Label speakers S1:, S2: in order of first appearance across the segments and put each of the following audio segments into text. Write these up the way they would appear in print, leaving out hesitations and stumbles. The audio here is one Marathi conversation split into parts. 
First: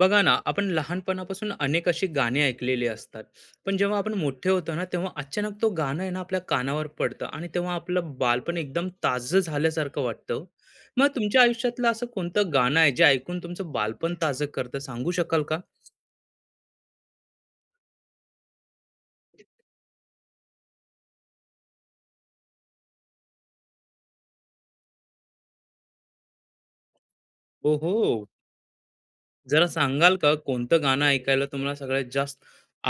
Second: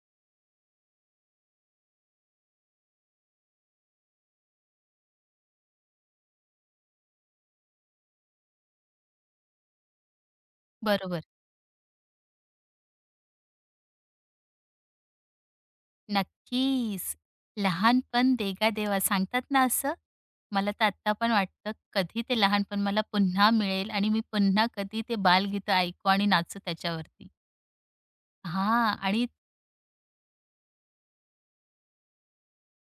S1: बघा ना, आपण लहानपणापासून अनेक अशी गाणी ऐकलेली असतात. पण जेव्हा आपण मोठे होतो ना, तेव्हा अचानक तो गाणं आहे ना आपल्या कानावर पडतं आणि तेव्हा आपलं बालपण एकदम ताजं झाल्यासारखं वाटतं. मग
S2: बरोबर.
S1: तुमच्या आयुष्यातलं असं कोणतं गाणं आहे जे ऐकून तुमचं बालपण ताजं करतं, सांगू शकाल का?
S2: नक्कीच. लहानपण देगा देवा सांगतात ना असं. मला तर आत्ता पण वाटतं कधी ते लहानपण मला पुन्हा मिळेल आणि मी पुन्हा कधी ते बालगीतं ऐकू आणि नाचू त्याच्यावरती.
S1: हो, हो.
S2: हां. आणि
S1: जरा सांगाल का कोणतं गाणं ऐकायला तुम्हाला सगळ्यात जास्त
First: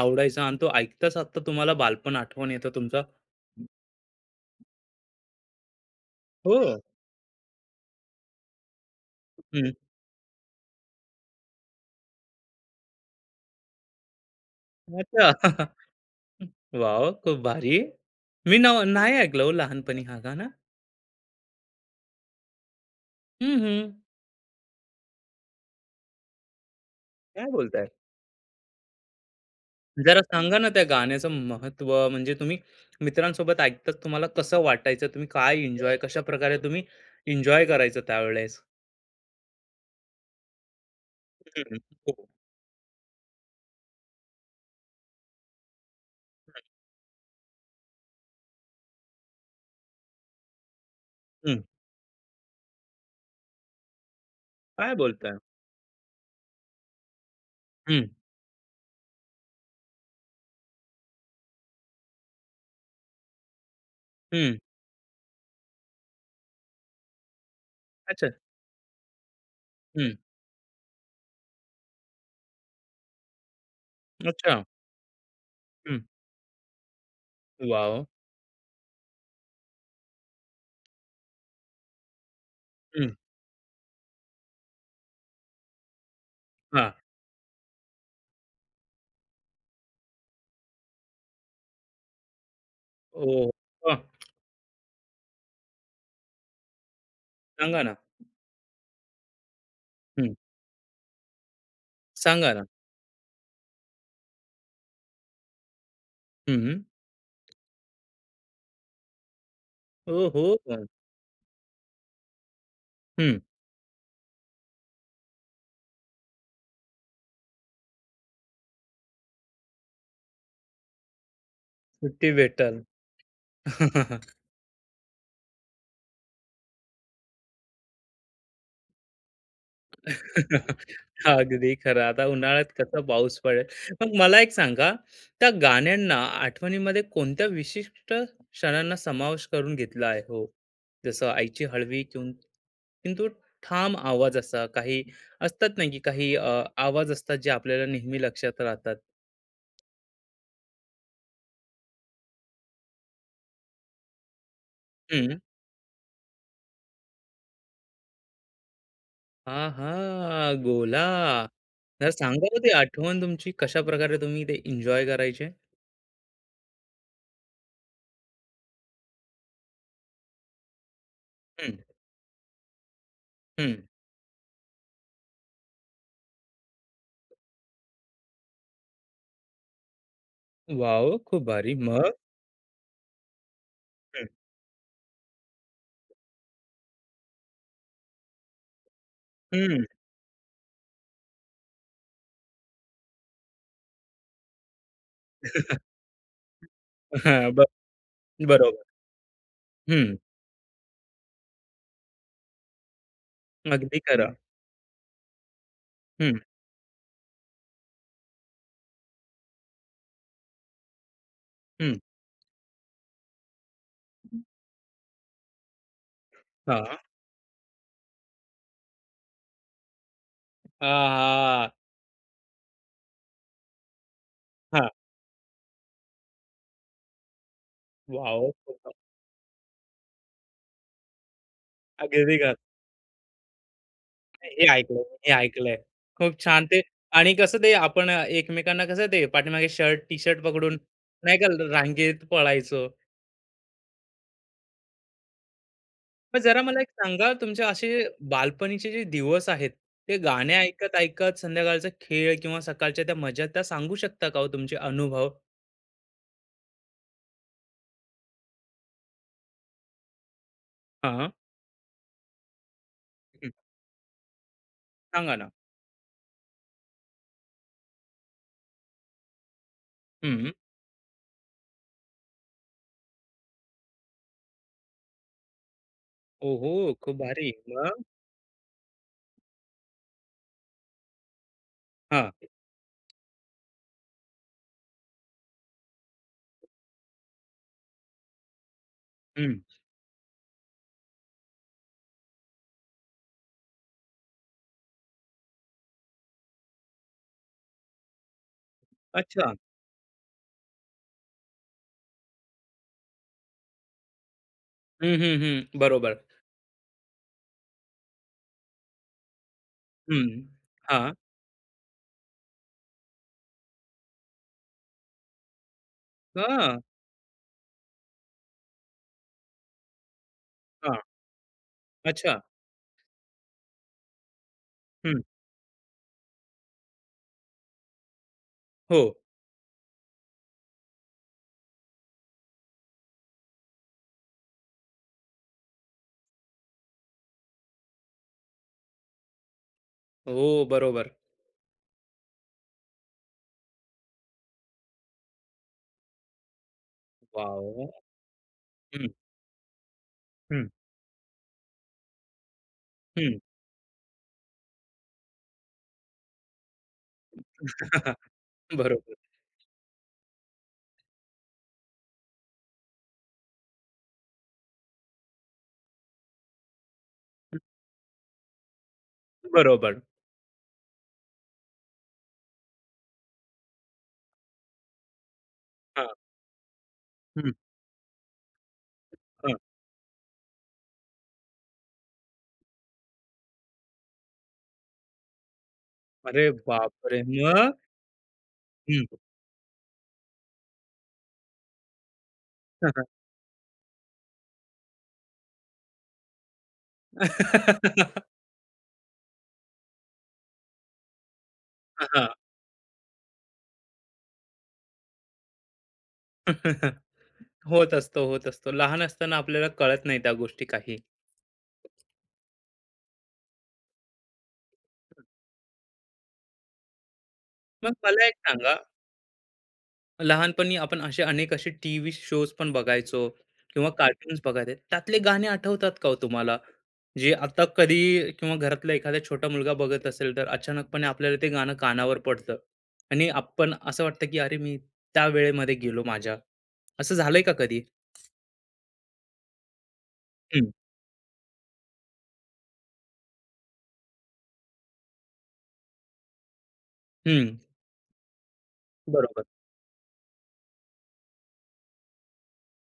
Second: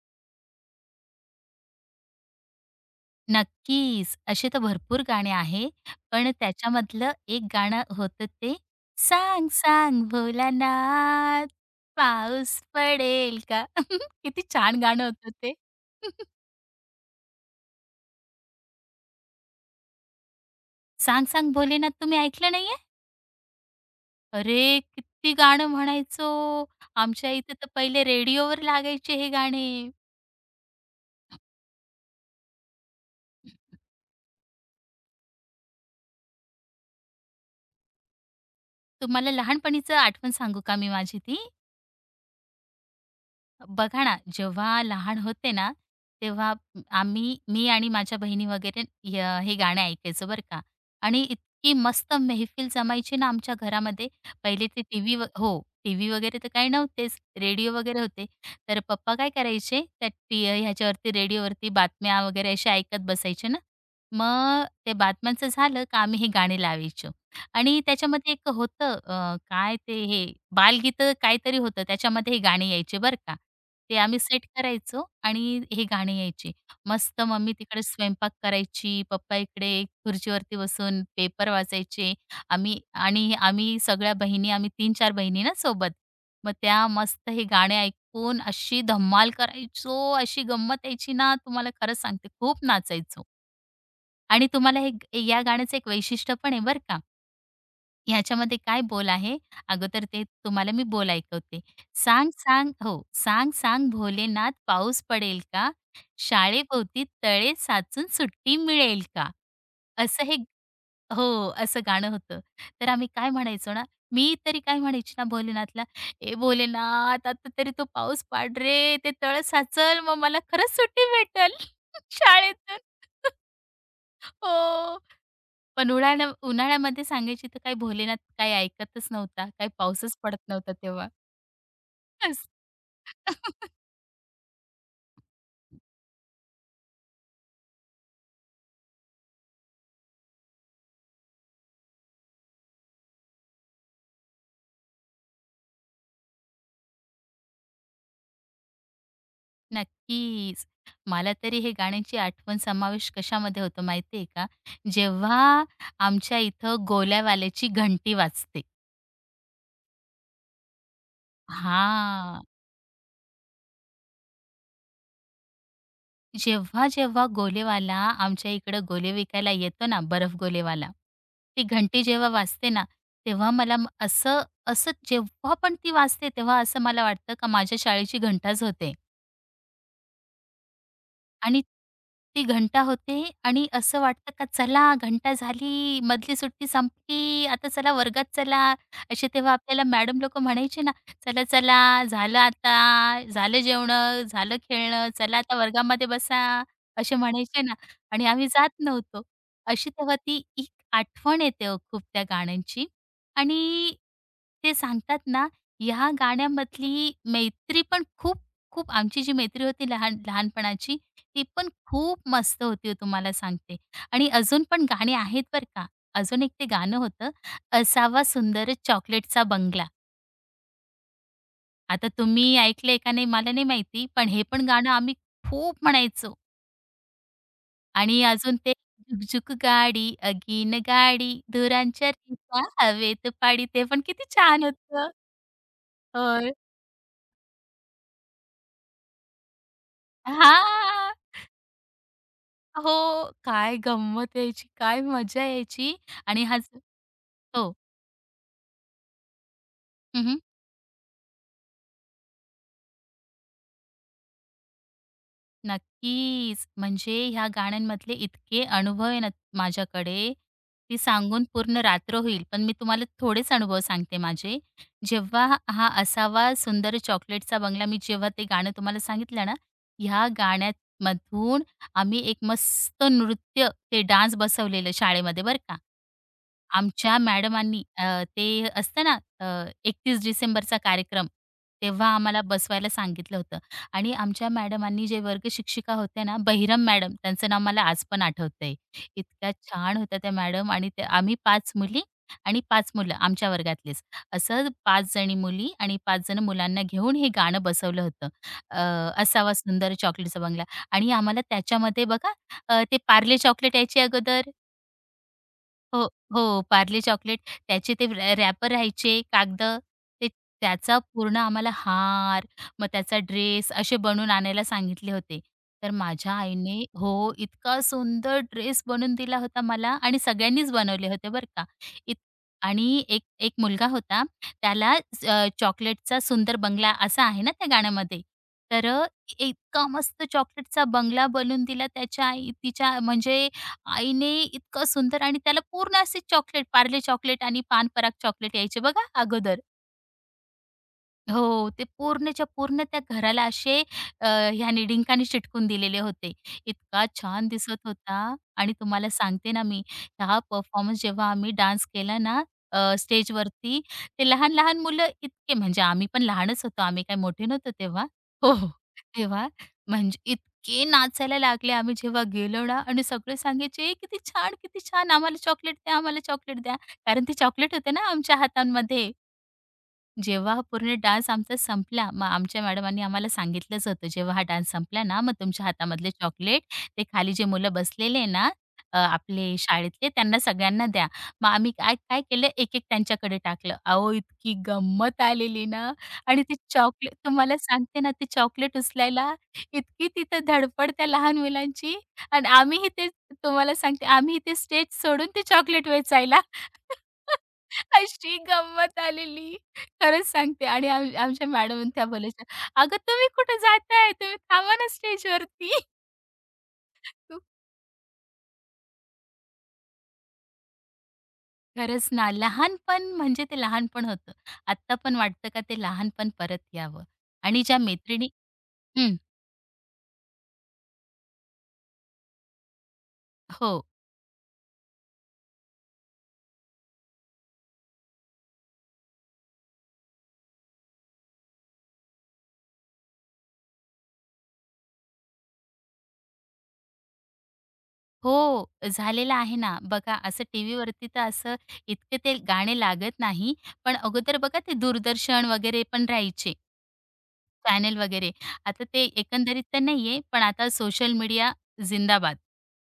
S1: आवडायचं आणि तो ऐकताच आता तुम्हाला बालपण आठवण येतं तुमचं?
S2: नक्कीच असे तर भरपूर गाणे आहे. पण
S1: हो.
S2: त्याच्यामधलं एक गाणं होतं ते "सांग
S1: हम्म,
S2: सांग भोलानाथ पाऊस पडेल का?" किती छान गाणं
S1: अच्छा.
S2: होतं ते.
S1: हं, वॉव! खूप भारी. मी नाही ऐकलं हो लहानपणी हा गाणं.
S2: "सांग सांग भोलेनाथ" तुम्ही ऐकलं नाहीये?
S1: हं, हं.
S2: अरे, किती गाणं म्हणायचो. आमच्या
S1: काय
S2: इथे तर
S1: बोलताय?
S2: पहिले रेडिओवर लागायचे हे गाणे.
S1: जरा सांगा ना त्या गाण्याचं महत्त्व, म्हणजे तुम्ही मित्रांसोबत ऐकताच तुम्हाला कसं वाटायचं? तुम्ही काय एन्जॉय, कशाप्रकारे तुम्ही एन्जॉय करायचं त्यावेळेस?
S2: तुम्हाला लहानपणीचं आठवण सांगू का मी माझी ती?
S1: हं, हो.
S2: बघा ना, जेव्हा लहान होते ना, तेव्हा आम्ही मी आणि माझ्या बहिणी वगैरे हे हे गाणं ऐकायचो बरं का आणि
S1: हं.
S2: इतकी मस्त मेहफिल जमायची ना आमच्या घरामध्ये. पहिले ते
S1: काय
S2: टीव्ही
S1: बोलताय?
S2: हो, टीव्ही वगैरे तर काही नव्हतेच, रेडिओ वगैरे
S1: हं,
S2: होते. तर पप्पा काय करायचे, त्या ह्याच्यावरती रेडिओवरती बातम्या वगैरे अशा ऐकत बसायचे ना.
S1: हं.
S2: मग ते बातम्यांचं झालं का आम्ही हे गाणे लावायचो. आणि
S1: अच्छा.
S2: त्याच्यामध्ये एक होतं काय ते
S1: हं.
S2: हे बालगीतं काहीतरी होतं त्याच्यामध्ये हे गाणी यायचे बरं का. ते आम्ही सेट
S1: अच्छा.
S2: करायचो आणि हे
S1: हं.
S2: गाणी यायचे. मस्त मम्मी तिकडे
S1: वॉव!
S2: स्वयंपाक करायची, पप्पा इकडे खुर्चीवरती बसून पेपर वाचायचे. आम्ही
S1: हं.
S2: आणि आम्ही सगळ्या बहिणी आम्ही 3-4 बहिणी ना सोबत. मग त्या
S1: हां.
S2: मस्त हे गाणे ऐकून अशी धमाल करायचो, अशी गंमत यायची ना तुम्हाला खरंच सांगते खूप नाचायचो.
S1: ओह! वाह!
S2: आणि तुम्हाला हे या गाण्याचं एक वैशिष्ट्य पण आहे बरं का.
S1: सांगा ना.
S2: ह्याच्यामध्ये काय बोल आहे? अगोदर ते
S1: हं.
S2: तुम्हाला मी बोल ऐकवते. "सांग,
S1: सांगा ना.
S2: सांग" हो. "सांग, सांग भोलेनाथ पाऊस पडेल का?
S1: हं.
S2: शाळेभोवती तळे साचून सुट्टी मिळेल का?" असं हे
S1: ओहो!
S2: हो, असं गाणं होतं. तर आम्ही काय
S1: हं.
S2: म्हणायचो ना, मी तरी काय म्हणायची ना भोलेनाथला, "ए भोलेनाथ, आता तरी तो पाऊस पाड रे. ते तळं साचल, मग मला खरंच सुट्टी भेटेल
S1: सुट्टी
S2: शाळेतून."
S1: भेटेल.
S2: हो. पण उन्हाळ्यामध्ये सांगायची तर काही भोलेनाथ काही ऐकतच नव्हता. काही पाऊसच पडत नव्हता तेव्हा.
S1: अगदी खरं. आता
S2: असं.
S1: उन्हाळ्यात कसा पाऊस पडेल. मग मला एक सांगा, त्या गाण्यांना आठवणीमध्ये कोणत्या विशिष्ट क्षणांना समावेश करून घेतला आहे हो? जसं आईची हळवी किंतु ठाम आवाज असा, काही असतात ना, की काही आवाज असतात जे आपल्याला नेहमी लक्षात राहतात.
S2: नक्कीच. मला तरी हे गाण्यांची आठवण समावेश कशामध्ये होतो माहिती आहे का?
S1: हं.
S2: जेव्हा आमच्या इथं गोल्यावाल्याची घंटी वाजते.
S1: आहा! गोला. जरा
S2: हां.
S1: सांगा हो, ती आठवण तुमची, कशाप्रकारे तुम्ही ते एन्जॉय करायचे?
S2: जेव्हा जेव्हा गोलेवाला आमच्या इकडं गोले विकायला येतो ना बर्फ गोलेवाला, ती
S1: हं,
S2: घंटी जेव्हा वाजते ना, तेव्हा
S1: हं.
S2: मला असं असं जेव्हा पण ती वाजते तेव्हा असं मला वाटतं का माझ्या शाळेची घंटाच होते.
S1: वॉव! खूप
S2: आणि
S1: भारी. मग?
S2: ती घंटा होते आणि असं वाटतं का चला घंटा झाली, मधली सुट्टी संपली, आता चला वर्गात चला. असे तेव्हा
S1: हं,
S2: आपल्याला
S1: हं.
S2: मॅडम लोकं म्हणायचे ना, "चला, चला, झालं आता, झालं जेवण, झालं खेळणं, चला आता वर्गामध्ये बसा." असे
S1: हां,
S2: म्हणायचे ना आणि आम्ही जात
S1: बरोबर.
S2: नव्हतो. अशी
S1: हं,
S2: तेव्हा ती एक आठवण येते हो खूप त्या गाण्यांची आणि
S1: अगदी खरं.
S2: ते सांगतात ना, ह्या
S1: हं,
S2: गाण्यामधली मैत्री पण खूप खूप आमची जी मैत्री होती लहानपणाची ती पण
S1: हं.
S2: खूप मस्त होती हो तुम्हाला सांगते. आणि अजून पण गाणी आहेत बरं का. अजून एक ते गाणं
S1: हां.
S2: होतं, असावा सुंदर चॉकलेटचा बंगला.
S1: हां, हां,
S2: आता तुम्ही ऐकलंय का नाही मला नाही माहिती, पण हे पण
S1: हां.
S2: गाणं आम्ही खूप म्हणायचो. आणि
S1: वॉव!
S2: अजून ते
S1: खूप
S2: झुक-झुक गाडी, अगीन गाडी, धुरांच्या
S1: अगदी खरं.
S2: रेषा हवेत पाडी. ते पण किती छान
S1: हे ऐकलंय
S2: होतं.
S1: मी, हे ऐकलंय. खूप
S2: होय.
S1: छान ते. आणि कसं ते आपण एकमेकांना कसं ते पाठीमागे शर्ट, टी-शर्ट पकडून,
S2: हां.
S1: नाही का, रांगेत पळायचो.
S2: हो. काय गंमत यायची, काय मजा यायची
S1: मग
S2: आणि हा
S1: जरा
S2: जो
S1: मला एक सांगा, तुमचे
S2: हो.
S1: असे बालपणीचे जे दिवस आहेत, ते गाणे ऐकत-ऐकत संध्याकाळचा खेळ किंवा सकाळच्या त्या मजा, त्या सांगू शकता का हो तुमचे अनुभव?
S2: नक्कीच. म्हणजे ह्या गाण्यांमधले इतके अनुभव आहे ना माझ्याकडे, ती
S1: हां.
S2: सांगून पूर्ण रात्र होईल. पण मी तुम्हाला
S1: हं,
S2: थोडेच अनुभव सांगते माझे.
S1: सांगा
S2: जेव्हा
S1: ना.
S2: हा हा असावा सुंदर चॉकलेटचा बंगला, मी जेव्हा ते गाणं तुम्हाला सांगितलं ना, ह्या
S1: हं.
S2: गाण्यामधून आम्ही एक मस्त नृत्य, ते डान्स बसवलेलं शाळेमध्ये बरं का.
S1: ओहो! खूप
S2: आमच्या
S1: भारी.
S2: मॅडमांनी
S1: मग?
S2: ते असतं ना 31 डिसेंबरचा कार्यक्रम, तेव्हा
S1: हां,
S2: आम्हाला बसवायला सांगितलं होतं. आणि आमच्या मॅडमांनी जे वर्ग शिक्षिका होत्या ना, बहिरम मॅडम त्यांचं नाव मला आज पण आठवतंय. इतक्या
S1: हं.
S2: छान होत्या त्या मॅडम आणि त्या आम्ही 5 मुली आणि 5 मुलं आमच्या वर्गातलेच. असं 5 जणी मुली आणि 5 जण मुलांना घेऊन हे गाणं बसवलं होतं. अ,
S1: अच्छा.
S2: असावा सुंदर चॉकलेटचा बंगला आणि आम्हाला त्याच्यामध्ये बघा ते पार्ले चॉकलेट यायचे अगोदर
S1: हं, हं, हं.
S2: हो,
S1: बरोबर.
S2: हो. पार्ले चॉकलेट त्याचे ते रॅपर राहायचे कागदं, ते
S1: हं.
S2: त्याचा
S1: हां.
S2: पूर्ण आम्हाला हार, मग त्याचा ड्रेस असे बनवून आणायला सांगितले होते. तर माझ्या
S1: हां.
S2: आईने हो, इतका सुंदर ड्रेस बनवून दिला होता मला आणि सगळ्यांनीच
S1: हां.
S2: बनवले होते बरं का. इत
S1: अच्छा.
S2: आणि एक एक मुलगा होता त्याला
S1: हं.
S2: चॉकलेटचा सुंदर बंगला असा आहे ना त्या गाण्यामध्ये. तर
S1: हो.
S2: इतका मस्त चॉकलेटचा बंगला बनवून दिला त्याच्या आई तिच्या म्हणजे आईने इतकं सुंदर आणि त्याला पूर्ण असे चॉकलेट, पार्ले चॉकलेट आणि पान पराग चॉकलेट यायचे बघा अगोदर.
S1: हो, बरोबर.
S2: हो, ते पूर्णच्या पूर्ण त्या घराला असे अ, ह्याने डिंकाने चिटकून दिलेले होते. इतका छान दिसत
S1: वॉव!
S2: होता आणि
S1: हं,
S2: तुम्हाला सांगते ना मी, हा
S1: हं,
S2: परफॉर्मन्स जेव्हा आम्ही डान्स केला ना
S1: हं.
S2: स्टेजवरती, ते लहान-लहान मुलं इतके म्हणजे आम्ही पण लहानच होतो, आम्ही काही मोठे नव्हतो तेव्हा. हो, हो.
S1: बरोबर,
S2: तेव्हा म्हणजे इतके नाचायला लागले आम्ही जेव्हा गेलो ना आणि सगळे सांगायचे, "ए, "किती छान, किती छान! आम्हाला चॉकलेट द्या, आम्हाला चॉकलेट द्या." कारण ते चॉकलेट होते ना आमच्या हातांमध्ये.
S1: बरोबर.
S2: जेव्हा हा पूर्ण डान्स आमचा संपला, मग आमच्या मॅडमांनी आम्हाला सांगितलंच होतं, "जेव्हा हा डान्स संपला ना, मग तुमच्या हातामधले
S1: हां.
S2: चॉकलेट ते खाली जे
S1: हं,
S2: मुलं बसलेले ना,
S1: हं.
S2: आपले शाळेतले त्यांना सगळ्यांना द्या." मग आम्ही काय काय केलं, एक-एक त्यांच्याकडे टाकलं. अहो, इतकी गंमत आलेली ना आणि
S1: अरे
S2: ते चॉकलेट
S1: बापरे!
S2: तुम्हाला
S1: मग?
S2: सांगते ना, ते चॉकलेट
S1: हं.
S2: उचलायला इतकी तिथं धडपड त्या लहान मुलांची आणि आम्हीही
S1: हां.
S2: ते तुम्हाला सांगते, आम्हीही ते स्टेज सोडून ते चॉकलेट वेचायला. अशी गंमत आलेली. खरंच सांगते आणि आमच्या मॅडम त्या बोलायच्या, "अगं तुम्ही कुठे जाताय? तुम्ही थांबा ना स्टेजवरती."
S1: होत असतो, होत असतो. लहान असताना आपल्याला कळत नाही त्या गोष्टी काही.
S2: खरंच ना, लहानपण म्हणजे ते लहानपण होतं. आत्ता पण
S1: हं.
S2: वाटतं का ते लहानपण परत यावं आणि ज्या
S1: मग मला
S2: मैत्रिणी
S1: एक सांगा,
S2: हं,
S1: लहानपणी आपण असे अनेक असे टीव्ही शोज पण बघायचो
S2: हो,
S1: किंवा कार्टून्स बघायचे. त्यातले गाणे आठवतात का हो तुम्हाला? जे आता कधी किंवा घरातला एखादा छोटा मुलगा बघत असेल, तर अचानकपणे आपल्याला ते गाणं कानावर पडतं आणि आपण असं वाटतं की अरे मी त्या वेळेमध्ये गेलो माझ्या. असं झालंय का कधी?
S2: हो, झालेलं आहे ना. बघा असं
S1: हं,
S2: टीव्हीवरती तर असं इतके ते गाणे लागत नाही, पण अगोदर बघा ते दूरदर्शन वगैरे पण राहायचे.
S1: हं.
S2: चॅनेल वगैरे. आता ते
S1: बरोबर.
S2: एकंदरीत तर नाहीये, पण आता सोशल मीडिया जिंदाबाद.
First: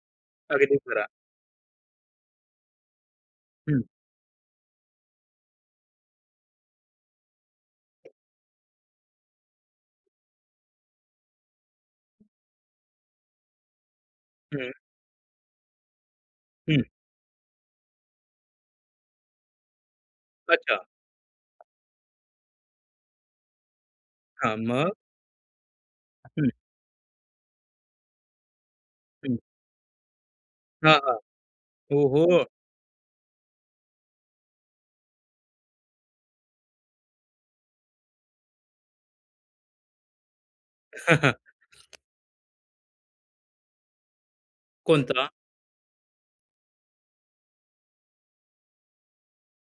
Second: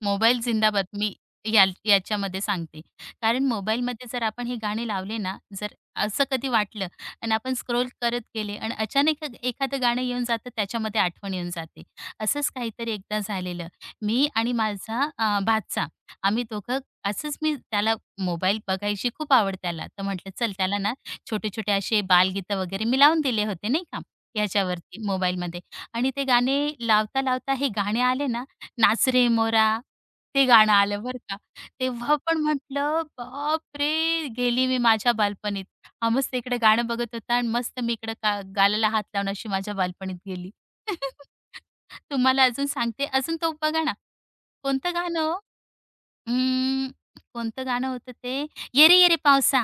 S2: मोबाईल
S1: अगदी
S2: जिंदाबाद
S1: खरा.
S2: मी याच्यामध्ये सांगते. कारण
S1: हं,
S2: मोबाईलमध्ये जर आपण हे गाणे लावले ना, जर असं कधी वाटलं आणि आपण स्क्रोल करत गेले आणि अचानक एखादं गाणं येऊन जातं, त्याच्यामध्ये आठवण येऊन जाते. असंच काहीतरी एकदा झालेलं. मी आणि
S1: हं,
S2: माझा भाचा आम्ही दोघं
S1: हं.
S2: असंच मी त्याला मोबाईल बघायची खूप आवड त्याला. तर म्हटलं चल
S1: अच्छा.
S2: त्याला ना, छोटे-छोटे असे बालगीतं वगैरे मी लावून दिले होते नाही का.
S1: हां, मग?
S2: ह्याच्यावरती मोबाईलमध्ये आणि ते
S1: हं,
S2: गाणे लावता, लावता हे गाणे आले ना, नाच रे
S1: हं.
S2: मोरा, ते गाणं
S1: हां,
S2: आलं
S1: हां.
S2: बरं का.
S1: हो,
S2: तेव्हा
S1: हो.
S2: पण म्हटलं, "बापरे! गेली मी माझ्या बालपणीत." हा मस्त इकडे गाणं बघत होता आणि मस्त मी इकडे का गालाला हात लावून अशी माझ्या बालपणीत गेली. तुम्हाला अजून सांगते, अजून तो बघा ना, कोणतं गाणं
S1: कोणता?
S2: हो? अं, कोणतं गाणं होतं ते? "ये रे, ये रे पावसा,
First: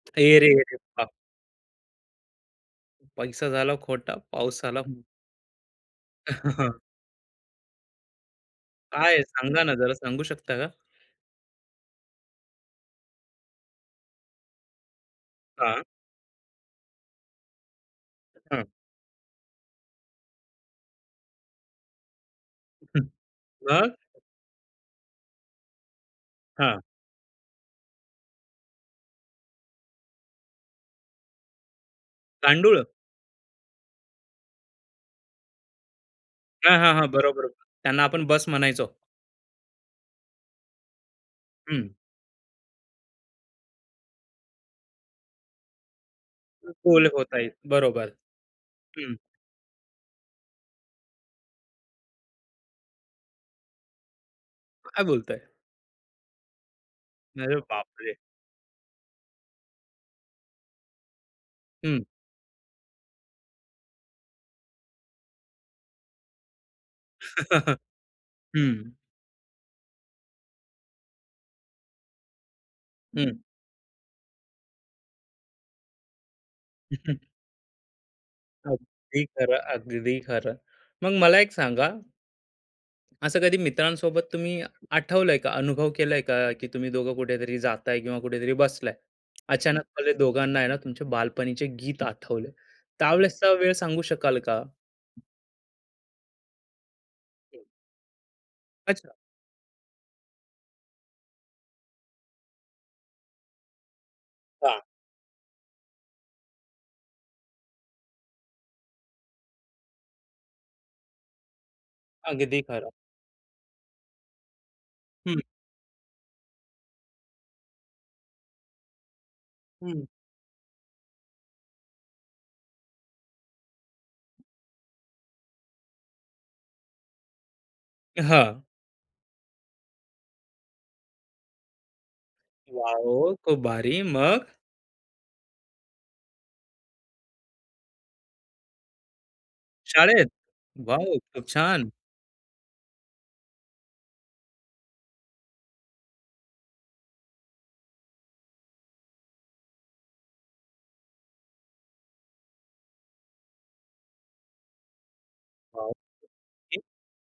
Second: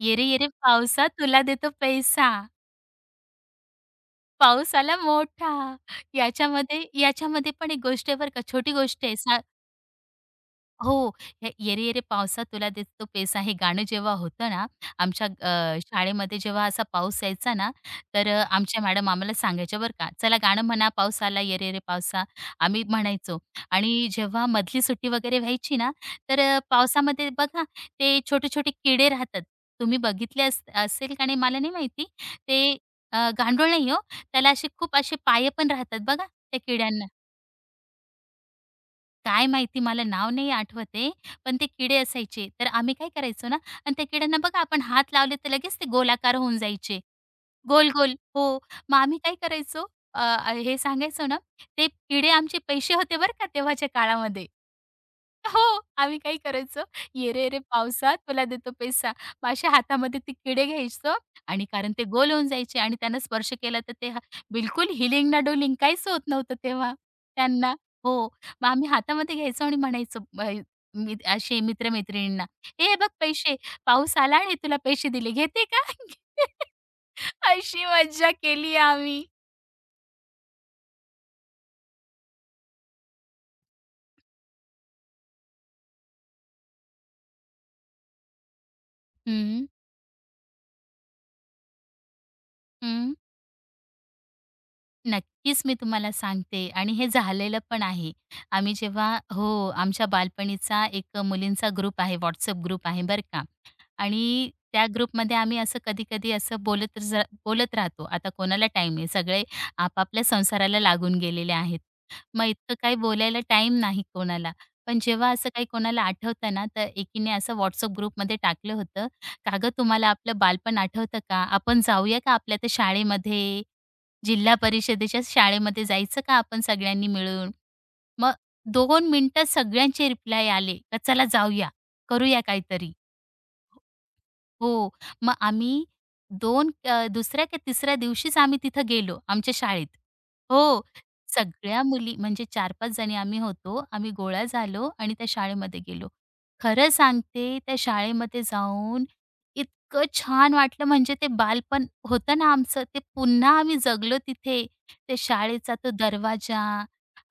S2: ये रे,
S1: "ए
S2: ये रे
S1: रे, ए रे
S2: पावसा तुला देतो पैसा."
S1: पैसा झाला खोटा, पाऊस
S2: पाऊस
S1: आला".
S2: आला मोठा. याच्यामध्ये याच्यामध्ये पण एक गोष्ट आहे बरं का, छोटी गोष्ट
S1: काय
S2: आहे.
S1: आहे? सांगा ना, जरा सांगू शकता का?
S2: हो. हे "येरे येरे पावसा तुला देतो पेसा" हे गाणं जेव्हा होतं ना, आमच्या
S1: हां,
S2: शाळेमध्ये जेव्हा असा पाऊस यायचा ना, तर
S1: हां.
S2: आमच्या मॅडम आम्हाला सांगायच्या बरं का, "चला गाणं म्हणा, पाऊस आला येरे येरे पावसा." आम्ही म्हणायचो
S1: मग?
S2: आणि जेव्हा मधली सुट्टी वगैरे व्हायची ना, तर
S1: हां.
S2: पावसामध्ये बघा ते छोटे-छोटे किडे राहतात. तुम्ही बघितले असेल का नाही मला नाही माहिती. ते
S1: गांडूळ?
S2: गांडूळ नाही हो, त्याला असे खूप असे पाय पण राहतात बघा त्या
S1: हां, हां,
S2: किड्यांना.
S1: हां. बरोबर. त्यांना आपण बस म्हणायचो.
S2: काय माहिती मला नाव नाही आठवत आहे, पण ते
S1: हं.
S2: किडे असायचे. तर आम्ही काय करायचो ना आणि त्या किड्यांना बघा आपण हात लावले तर लगेच ते गोलाकार होऊन जायचे.
S1: कोल होता येईल. बरोबर.
S2: गोल-गोल हो. मग
S1: हं.
S2: आम्ही काय करायचो अ, हे सांगायचो ना, ते किडे आमचे पैसे होते बरं का तेव्हाच्या काळामध्ये.
S1: काय बोलताय?
S2: हो, आम्ही काय करायचो, "ये रे
S1: अरे
S2: रे
S1: बापरे!
S2: पावसा, तुला देतो पैसा." मग अशा हातामध्ये ते किडे घ्यायचो आणि कारण
S1: हं.
S2: ते गोल होऊन जायचे आणि त्यांना स्पर्श केला तर ते बिलकुल हिलिंग ना डोलिंग काहीच होत नव्हतं तेव्हा त्यांना. हो, मग
S1: हं,
S2: आम्ही हातामध्ये घ्यायचो आणि म्हणायचो मी असे मित्र हे बघ
S1: हं.
S2: पैसे, पाऊस आला आणि तुला पैसे दिले, घेते का?" अशी मज्जा केली
S1: अगदी
S2: आम्ही.
S1: खरं, अगदी खरं. मग मला एक सांगा, असं कधी मित्रांसोबत तुम्ही आठवलंय का? अनुभव केलाय का, की तुम्ही दोघं कुठेतरी जाताय किंवा कुठेतरी बसलाय.
S2: हं,
S1: अचानक भले दोघांना आहे ना तुमचे बालपणीचे गीत आठवले.
S2: हं.
S1: त्यावेळेसचा वेळ सांगू शकाल का?
S2: नक्कीच मी तुम्हाला सांगते आणि हे झालेलं
S1: हं.
S2: पण आहे. आम्ही जेव्हा
S1: अच्छा.
S2: हो, आमच्या बालपणीचा एक मुलींचा ग्रुप आहे, WhatsApp ग्रुप आहे बरं का. आणि
S1: हां.
S2: त्या ग्रुपमध्ये आम्ही असं कधी-कधी असं बोलत राहतो. आता कोणाला टाईम आहे, सगळे आपापल्या संसाराला लागून गेलेले आहेत. मग
S1: अगदी
S2: इतकं
S1: खरं.
S2: काही बोलायला टाईम नाही कोणाला. पण जेव्हा
S1: हं.
S2: असं काही कोणाला आठवतं ना, तर एकीने असं WhatsApp ग्रुपमध्ये टाकलं होतं, "का गं
S1: हं.
S2: तुम्हाला आपलं बालपण आठवतं का? आपण जाऊया का आपल्या त्या शाळेमध्ये? जिल्हा परिषदेच्या शाळेमध्ये जायचं का आपण सगळ्यांनी मिळून?" मग
S1: हां.
S2: 2 मिनिटात सगळ्यांचे रिप्लाय आले, "का चला जाऊया, करूया काहीतरी."
S1: वॉव! हो, खूप भारी. मग?
S2: हो. मग आम्ही दुसऱ्या का तिसऱ्या दिवशीच आम्ही तिथं गेलो आमच्या शाळेत.
S1: शाळेत?
S2: हो.
S1: वॉव! खूप
S2: सगळ्या
S1: छान.
S2: मुली म्हणजे 4-5 जणी आम्ही होतो. आम्ही गोळा झालो आणि त्या शाळेमध्ये गेलो. खरं सांगते त्या शाळेमध्ये जाऊन इतकं छान वाटलं म्हणजे ते बालपण होतं ना आमचं ते पुन्हा आम्ही जगलो तिथे. त्या शाळेचा तो
S1: वॉव!
S2: दरवाजा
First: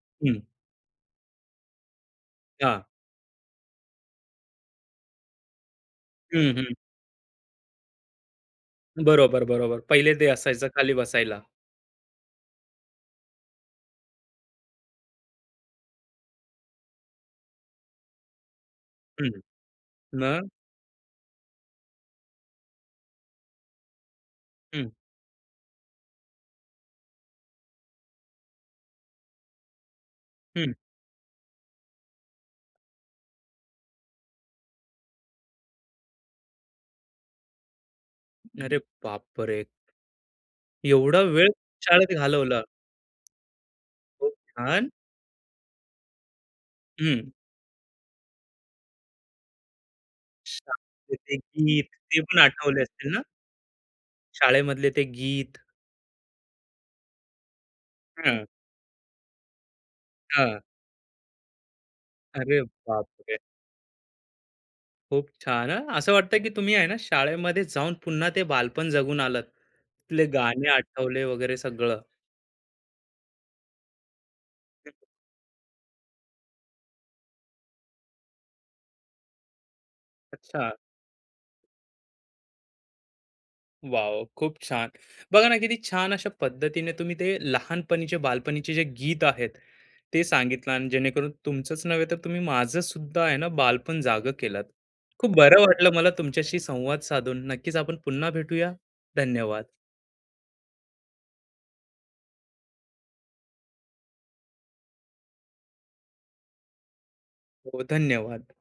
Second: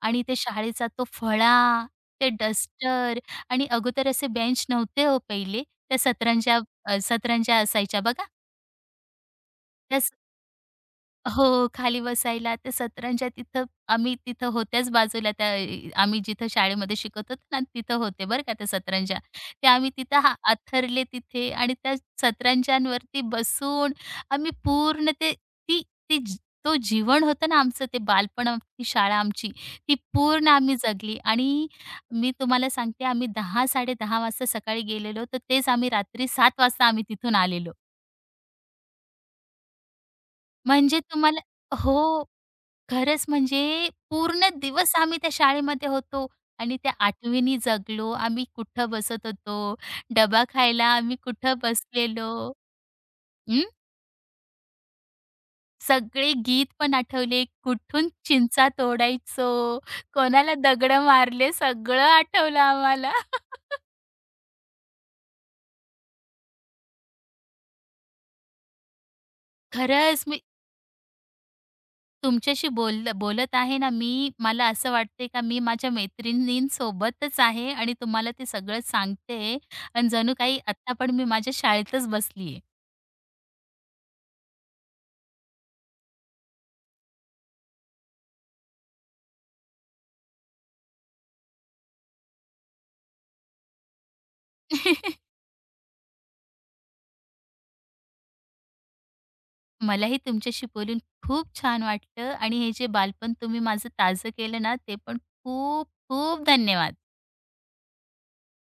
S2: आणि त्या
S1: हं.
S2: शाळेचा तो फळा, ते
S1: हां.
S2: डस्टर आणि अगोदर असे बेंच नव्हते हो पहिले. त्या
S1: हं,
S2: सतरंज्या
S1: हं.
S2: सतरंज्या असायच्या बघा.
S1: बरोबर, बरोबर.
S2: त्याच
S1: पहिले ते असायचं खाली बसायला.
S2: हो, खाली बसायला त्या सतरंज्या तिथं आम्ही तिथं होत्याच बाजूला त्या आम्ही जिथं शाळेमध्ये शिकत होतो ना, तिथं होते बरं का त्या सतरंज्या.
S1: हं.
S2: त्या आम्ही तिथं हा
S1: मग?
S2: आथरले तिथे आणि त्या सतरंज्यांवरती बसून आम्ही
S1: हं,
S2: पूर्ण ते ती ती जी- तो जीवन होतं ना आमचं ते बालपण, ती शाळा आमची, ती पूर्ण
S1: हं.
S2: आम्ही जगली आणि मी तुम्हाला सांगते आम्ही साड़े 10:30 वाजता सकाळी गेलेलो, तर तेच आम्ही रात्री 7:00 वाजता आम्ही तिथून आलेलो.
S1: अरे बापरे!
S2: म्हणजे
S1: एवढा
S2: तुम्हाला
S1: वेळ शाळेत
S2: हो,
S1: घालवला.
S2: खरंच म्हणजे
S1: खूप
S2: पूर्ण
S1: छान.
S2: दिवस आम्ही त्या शाळेमध्ये होतो आणि त्या
S1: हं.
S2: आठवणी जगलो. आम्ही कुठं बसत होतो, डबा खायला
S1: शाळेतले
S2: आम्ही
S1: ते
S2: कुठं
S1: गीत, ते
S2: बसलेलो.
S1: पण आठवले असतील ना?
S2: हं,
S1: शाळेमधले ते गीत.
S2: सगळे गीत पण आठवले. कुठून
S1: हां,
S2: चिंचा तोडायचो, कोणाला
S1: हां.
S2: दगड मारले, सगळं
S1: अरे
S2: आठवलं आम्हाला.
S1: बापरे! खूप छान हां. असं वाटतं की तुम्ही आहे ना शाळेमध्ये जाऊन पुन्हा ते बालपण जगून आलात.
S2: खरंच
S1: तिथले
S2: मी
S1: गाणे आठवले वगैरे सगळं.
S2: तुमच्याशी बोलत आहे ना मी, मला असं वाटते का मी माझ्या मैत्रिणींसोबतच आहे आणि तुम्हाला ते सगळं सांगते आणि जणू काही
S1: अच्छा.
S2: आत्ता पण मी माझ्या शाळेतच बसली आहे.
S1: वॉव! खूप छान. बघा ना, किती छान अशा पद्धतीने तुम्ही ते लहानपणीचे, बालपणीचे जे गीत आहेत, ते सांगितलं आणि जेणेकरून तुमचंच नव्हे तर तुम्ही माझं सुद्धा आहे ना, बालपण जागं केलात. खूप बरं वाटलं मला तुमच्याशी संवाद साधून. नक्कीच आपण पुन्हा भेटूया. धन्यवाद.
S2: मलाही तुमच्याशी बोलून खूप छान वाटलं आणि हे जे बालपण तुम्ही माझं ताजं केलं ना, ते पण खूप खूप धन्यवाद.
S1: हो, धन्यवाद.